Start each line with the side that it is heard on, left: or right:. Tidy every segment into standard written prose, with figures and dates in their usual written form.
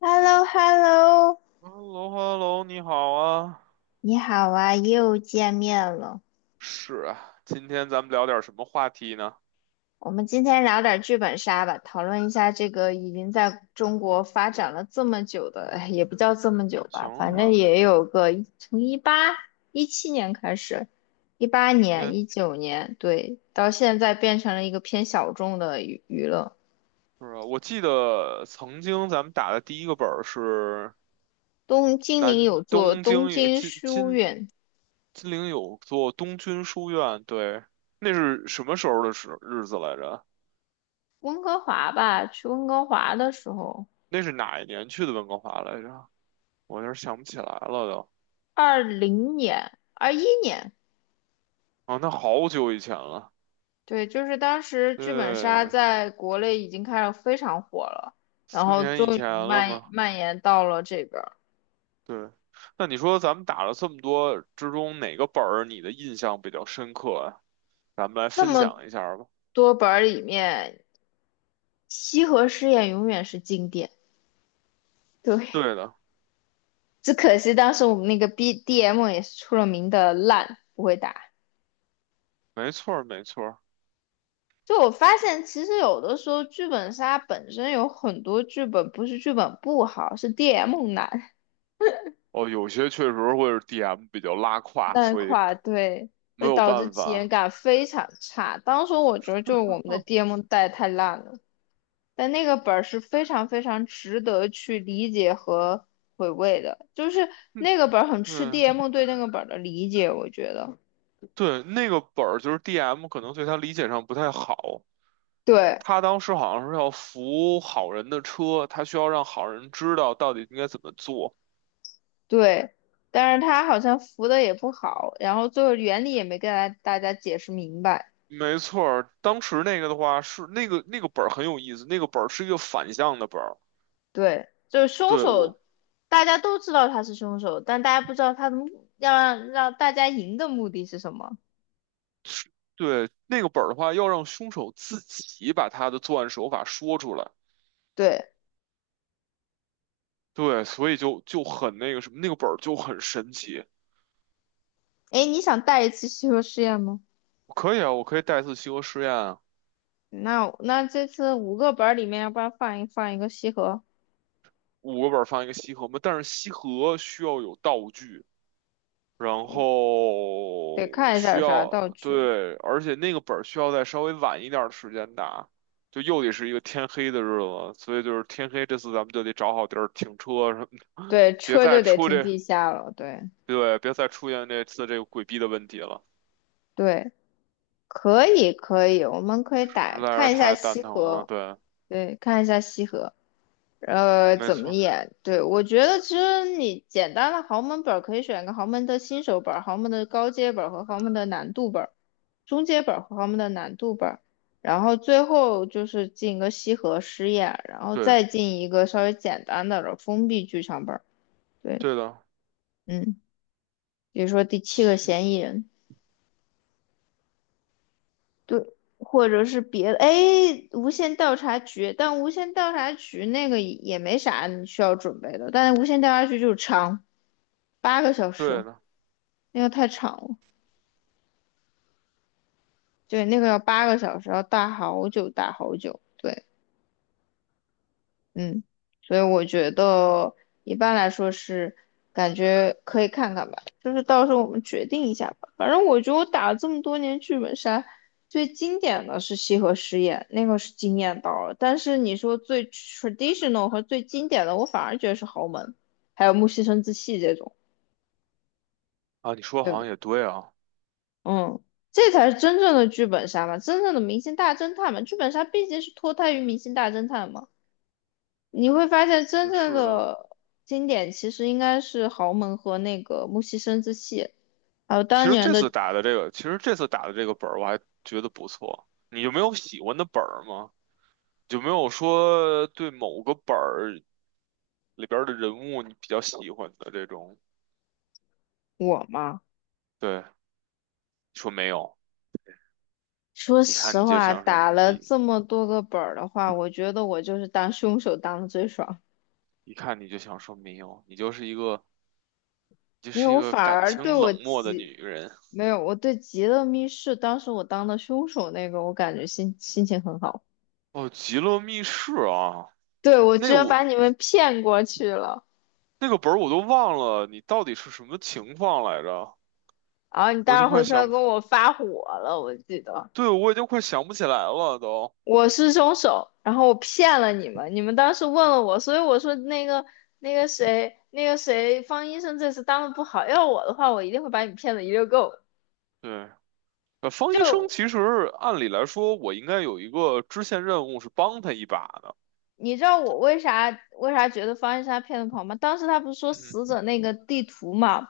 left: h e l l o h e l l o
right: h e l l o h e l l o 你好啊。
left: 你好啊，又见面了。
right: 是啊，今天咱们聊点什么话题呢？
left: 我们今天聊点剧本杀吧，讨论一下这个已经在中国发展了这么久的，哎也不叫这么久吧，
right: 行
left: 反正
right: 啊，
left: 也有个从17年开始，一八
right: 因
left: 年、
right: 为
left: 19年，对，到现在变成了一个偏小众的娱乐。
right: 是啊，我记得曾经咱们打的第一个本儿是
left: 东金陵
right: 南
left: 有座
right: 东
left: 东
right: 京有
left: 京书院，
right: 金陵有座东军书院，对，那是什么时候的时日子来着？
left: 温哥华吧，去温哥华的时候，
right: 那是哪一年去的温哥华来着？我有点想不起来了都。
left: 20年、21年。
right: 啊，那好久以前了，
left: 对，就是当时剧本杀
right: 对，
left: 在国内已经开始非常火了，然
right: 四
left: 后
right: 年以
left: 终于
right: 前了
left: 蔓
right: 嘛。
left: 蔓延到了这边儿。
right: 对，那你说咱们打了这么多之中，哪个本儿你的印象比较深刻啊？咱们来
left: 这
right: 分
left: 么
right: 享一下儿吧。
left: 多本儿里面，西河试验永远是经典。对，
right: 对的，
left: 只可惜当时我们那个 BDM 也是出了名的烂，不会打。
right: 没错儿，没错儿。
left: 就我发现，其实有的时候剧本杀本身有很多剧本不是剧本不好，是 DM 难。
right: 哦，有些确实会是 DM 比较拉胯，
left: 那
right: 所以
left: 块对，
right: 没
left: 会
right: 有
left: 导致
right: 办
left: 体验
right: 法。
left: 感非常差。当时我觉得就是我们的 DM 带太烂了，但那个本儿是非常非常值得去理解和回味的，就是
right: 嗯
left: 那个本儿很吃
right: 嗯，嗯，
left: DM 对那个本儿的理解，我觉得。
right: 对，那个本儿就是 DM 可能对他理解上不太好。
left: 对
right: 他当时好像是要扶好人的车，他需要让好人知道到底应该怎么做。
left: 对，但是他好像扶的也不好，然后最后原理也没跟大家解释明白。
right: 没错儿，当时那个的话是那个本儿很有意思，那个本儿是一个反向的本儿。
left: 对，就是凶
right: 对我
left: 手，大家都知道他是凶手，但大家不知道他的目要让大家赢的目的是什么。
right: 对那个本儿的话，要让凶手自己把他的作案手法说出来。
left: 对，
right: 对，所以就很那个什么，那个本儿就很神奇。
left: 哎，你想带一次西河实验吗？
right: 可以啊，我可以带一次西河实验啊，
left: 那这次五个本儿里面，要不然放一个西河，
right: 五个本儿放一个西河嘛，但是西河需要有道具。然
left: 得
right: 后
left: 看一下
right: 需
left: 有啥道
right: 要，
left: 具。
right: 对，而且那个本儿需要在稍微晚一点儿的时间打，就又得是一个天黑的日子，所以就是天黑这次咱们就得找好地儿停车什么的
left: 对，
right: 别
left: 车就
right: 再
left: 得
right: 出
left: 停
right: 这，
left: 地下了。对
right: 对，别再出现这次这个鬼逼的问题了，
left: 对，可以可以，我们可以打
right: 实在是
left: 看一下
right: 太蛋
left: 西
right: 疼了，
left: 河，
right: 对，
left: 对，看一下西河。
right: 没
left: 怎
right: 错
left: 么
right: 儿
left: 演？对，我觉得其实你简单的豪门本儿可以选个豪门的新手本儿、豪门的高阶本儿和豪门的难度本儿、中阶本儿和豪门的难度本儿，然后最后就是进个西河试验，然后
right: 对，
left: 再进一个稍微简单的了封闭剧场本儿。对，
right: 对的，
left: 嗯，比如说第七个
right: 西
left: 嫌疑人，对，或者是别的，哎，无线调查局，但无线调查局那个也没啥你需要准备的，但是无线调查局就是长。八个小时，
right: 对的，
left: 那个太长了。对，那个要八个小时，要大好久大好久。对，嗯，所以我觉得一般来说是感觉可以看看吧，就是到时候我们决定一下吧。反正我觉得我打了这么多年剧本杀，最经典的是西河实验，那个是惊艳到了。但是你说最 traditional 和最经典的，我反而觉得是豪门，还有木西生子戏这种。
right: 啊，你说
left: 对
right: 好
left: 吧？
right: 像也对啊，
left: 嗯，这才是真正的剧本杀嘛，真正的明星大侦探嘛，剧本杀毕竟是脱胎于明星大侦探嘛。你会发现，真正
right: 是的，
left: 的经典其实应该是豪门和那个木西生之戏，还有当年的
right: 其实这次打的这个本儿我还觉得不错，你就没有喜欢的本儿吗？有没有说对某个本儿里边儿的人物你比较喜欢的这种？
left: 我嘛。
right: 对，说没有，
left: 说
right: 一看
left: 实
right: 你就
left: 话，
right: 想说
left: 打了
right: 一
left: 这么多个本儿的话，我觉得我就是当凶手当的最爽。
right: 一看你就想说没有，你就
left: 没有，
right: 是一
left: 我
right: 个
left: 反
right: 感
left: 而
right: 情
left: 对我
right: 冷漠的
left: 急，
right: 女人。
left: 没有，我对极乐密室当时我当的凶手那个，我感觉心情很好。
right: 哦，《极乐密室》啊，
left: 对，我
right: 那
left: 居
right: 个
left: 然
right: 我
left: 把你们骗过去了，
right: 那个本儿我都忘了，你到底是什么情况来着？
left: 然后你
right: 我已经
left: 当时
right: 快
left: 回去还
right: 想，
left: 跟我发火了，我记得
right: 对，我已经快想不起来了都。
left: 我是凶手，然后我骗了你们，你们当时问了我，所以我说那个那个谁那个谁方医生这次当的不好，要我的话，我一定会把你骗的一溜够。
right: 对，呃，方医生
left: 就
right: 其实按理来说，我应该有一个支线任务是帮他一把的。
left: 你知道我为啥觉得方医生他骗的不好吗？当时他不是说死
right: 嗯。
left: 者那个地图嘛，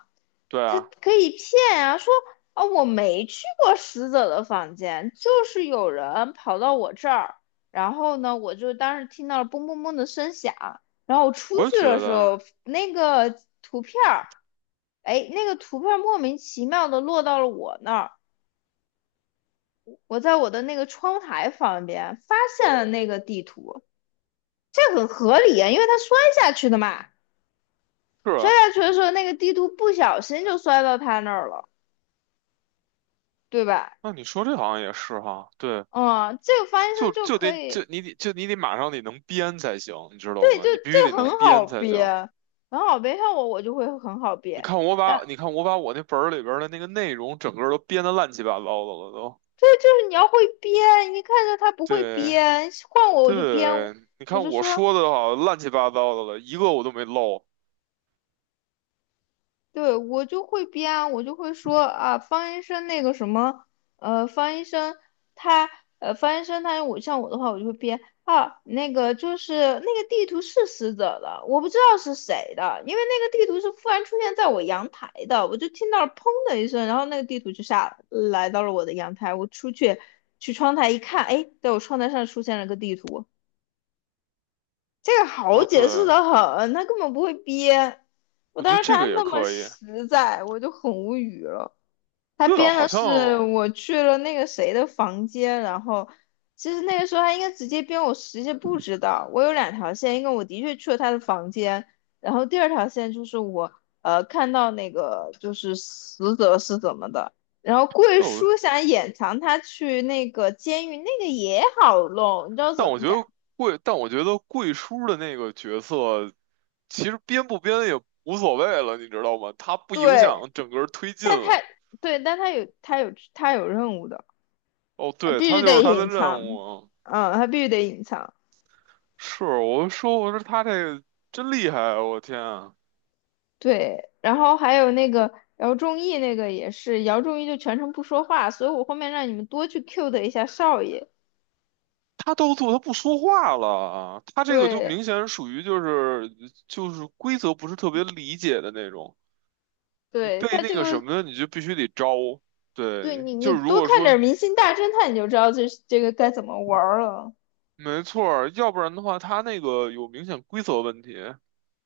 right: 对
left: 他
right: 啊，
left: 可以骗啊，说啊我没去过死者的房间，就是有人跑到我这儿，然后呢，我就当时听到了嘣嘣嘣的声响，然后我出
right: 我也
left: 去
right: 觉
left: 的时
right: 得
left: 候，那个图片儿，哎，那个图片莫名其妙的落到了我那儿，我在我的那个窗台旁边发现了那个地图，这很合理啊，因为他摔下去的嘛，
right: 是
left: 摔
right: 啊。
left: 下去的时候那个地图不小心就摔到他那儿了，对吧？
right: 那你说这好像也是哈，对，
left: 哦，这个翻
right: 就
left: 身就
right: 就得
left: 可
right: 就
left: 以，
right: 你得就你得马上得能编才行，你知道
left: 对，
right: 吗？
left: 就
right: 你必须
left: 这
right: 得
left: 个
right: 能
left: 很好
right: 编才
left: 憋，
right: 行。
left: 很好憋。像我，我就会很好憋。啊，
right: 你看我把我那本儿里边儿的那个内容整个儿都编得乱七八糟的了都。
left: 对，就是你要会憋，你看着他不会
right: 对
left: 憋，换我我就憋，
right: 对，你
left: 我
right: 看
left: 就
right: 我
left: 说
right: 说的好乱七八糟的了，一个我都没漏。
left: 对，我就会编啊，我就会说啊，方医生那个什么，方医生他，方医生他，我像我的话，我就会编啊，那个就是那个地图是死者的，我不知道是谁的，因为那个地图是忽然出现在我阳台的，我就听到了砰的一声，然后那个地图就下来到了我的阳台，我出去去窗台一看，哎，在我窗台上出现了个地图，这个好
right: 哦，对，
left: 解释的很，他根本不会编。我
right: 我觉
left: 当
right: 得
left: 时看
right: 这个
left: 他
right: 也
left: 那么
right: 可以。
left: 实在，我就很无语了。他
right: 对啊，
left: 编
right: 好
left: 的
right: 像
left: 是我去了那个谁的房间，然后其实那个时候他应该直接编我实际不知道。我有两条线，一个我的确去了他的房间，然后第二条线就是我看到那个就是死者是怎么的。然后贵
right: 哦，
left: 叔想掩藏他去那个监狱，那个也好弄，你知道
right: 但
left: 怎
right: 我
left: 么
right: 觉
left: 讲？
right: 得但我觉得贵叔的那个角色。其实编不编也无所谓了，你知道吗？它不影
left: 对，
right: 响整个推进
left: 但他
right: 了。
left: 对，但他有他有他有任务的，
right: 哦，
left: 他
right: 对，
left: 必
right: 他
left: 须
right: 就是
left: 得
right: 他的
left: 隐
right: 任
left: 藏，
right: 务。
left: 嗯，他必须得隐藏。
right: 是，我说他这个真厉害啊，我天啊，
left: 对，然后还有那个姚仲义那个也是，姚仲义就全程不说话，所以我后面让你们多去 cue 的一下少爷。
right: 他都做，他不说话了，啊！他这个就明
left: 对，
right: 显属于就是规则不是特别理解的那种，你
left: 对
right: 被
left: 他
right: 那
left: 这
right: 个什
left: 个，
right: 么，你就必须得招。
left: 对
right: 对，
left: 你
right: 就
left: 你
right: 是如
left: 多
right: 果
left: 看点
right: 说
left: 《明星大侦探》，你就知道这个该怎么玩儿了。
right: 没错儿，要不然的话，他那个有明显规则问题。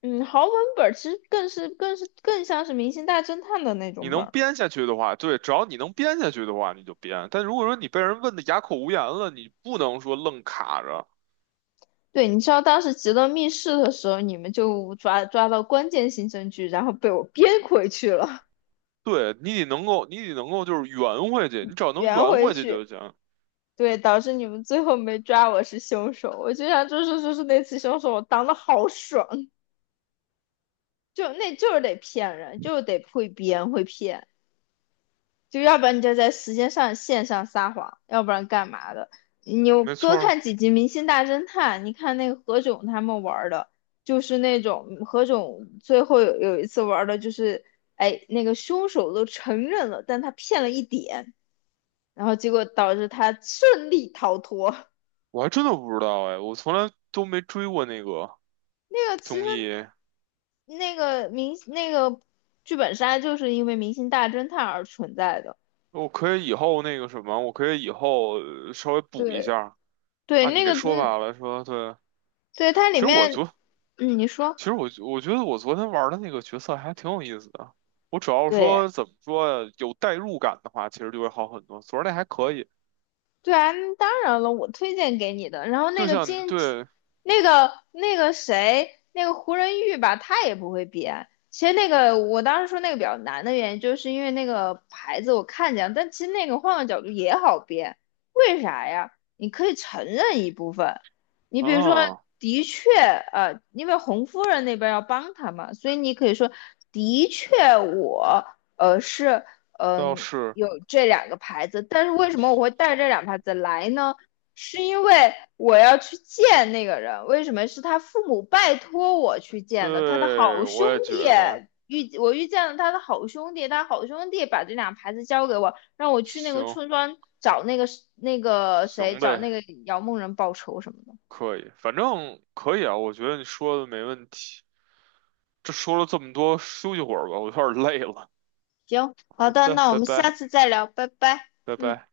left: 嗯，豪门本儿其实更像是《明星大侦探》的那
right: 你
left: 种
right: 能
left: 本。
right: 编下去的话，对，只要你能编下去的话，你就编。但如果说你被人问的哑口无言了，你不能说愣卡着，
left: 对，你知道当时极乐密室的时候，你们就抓到关键性证据，然后被我编回去了，
right: 对，你得能够就是圆回去，你只要能
left: 圆
right: 圆
left: 回
right: 回去
left: 去，
right: 就行。
left: 对，导致你们最后没抓我是凶手。我就想，就是那次凶手，我当的好爽，就那就是得骗人，就是得会编会骗。就要不然你就在时间上线上撒谎，要不然干嘛的？你
right: 没错
left: 多
right: 儿，
left: 看几集《明星大侦探》，你看那个何炅他们玩的，就是那种何炅最后有一次玩的就是，哎，那个凶手都承认了，但他骗了一点，然后结果导致他顺利逃脱。
right: 我还真的不知道哎，我从来都没追过那个
left: 那个其实
right: 综艺。
left: 那个明那个剧本杀就是因为《明星大侦探》而存在的，
right: 我可以以后那个什么，我可以以后稍微补一
left: 对
right: 下。
left: 对，
right: 按你
left: 那
right: 这
left: 个
right: 说
left: 嗯，
right: 法来说，对，
left: 对它
right: 其
left: 里
right: 实我
left: 面
right: 昨
left: 嗯，你说
right: 其实我觉得我昨天玩的那个角色还挺有意思的。我主要
left: 对。
right: 说怎么说呀，有代入感的话，其实就会好很多。昨儿那还可以，
left: 对啊，那当然了，我推荐给你的。然后那
right: 就
left: 个
right: 像
left: 金，
right: 对，
left: 那个那个谁，那个胡仁玉吧，他也不会编。其实那个我当时说那个比较难的原因，就是因为那个牌子我看见了，但其实那个换个角度也好编。为啥呀？你可以承认一部分，你比如说，
right: 啊，
left: 的确，因为红夫人那边要帮他嘛，所以你可以说，的确我，是
right: 倒
left: 嗯，
right: 是
left: 有这两个牌子。但是为什么我会带这两个牌子来呢？是因为我要去见那个人，为什么是他父母拜托我去见的？他的
right: 对，
left: 好兄
right: 我也
left: 弟
right: 觉得
left: 遇见了他的好兄弟，他好兄弟把这两牌子交给我，让我去那个
right: 行
left: 村庄找那个那个谁，
right: 行
left: 找那
right: 呗，
left: 个姚梦人报仇什么的。
right: 可以，反正可以啊。我觉得你说的没问题。这说了这么多，休息会儿吧，我有点儿累了。
left: 行，好
right: 好
left: 的，
right: 的，
left: 那我
right: 拜
left: 们下
right: 拜，
left: 次再聊，拜拜，
right: 拜
left: 嗯。
right: 拜。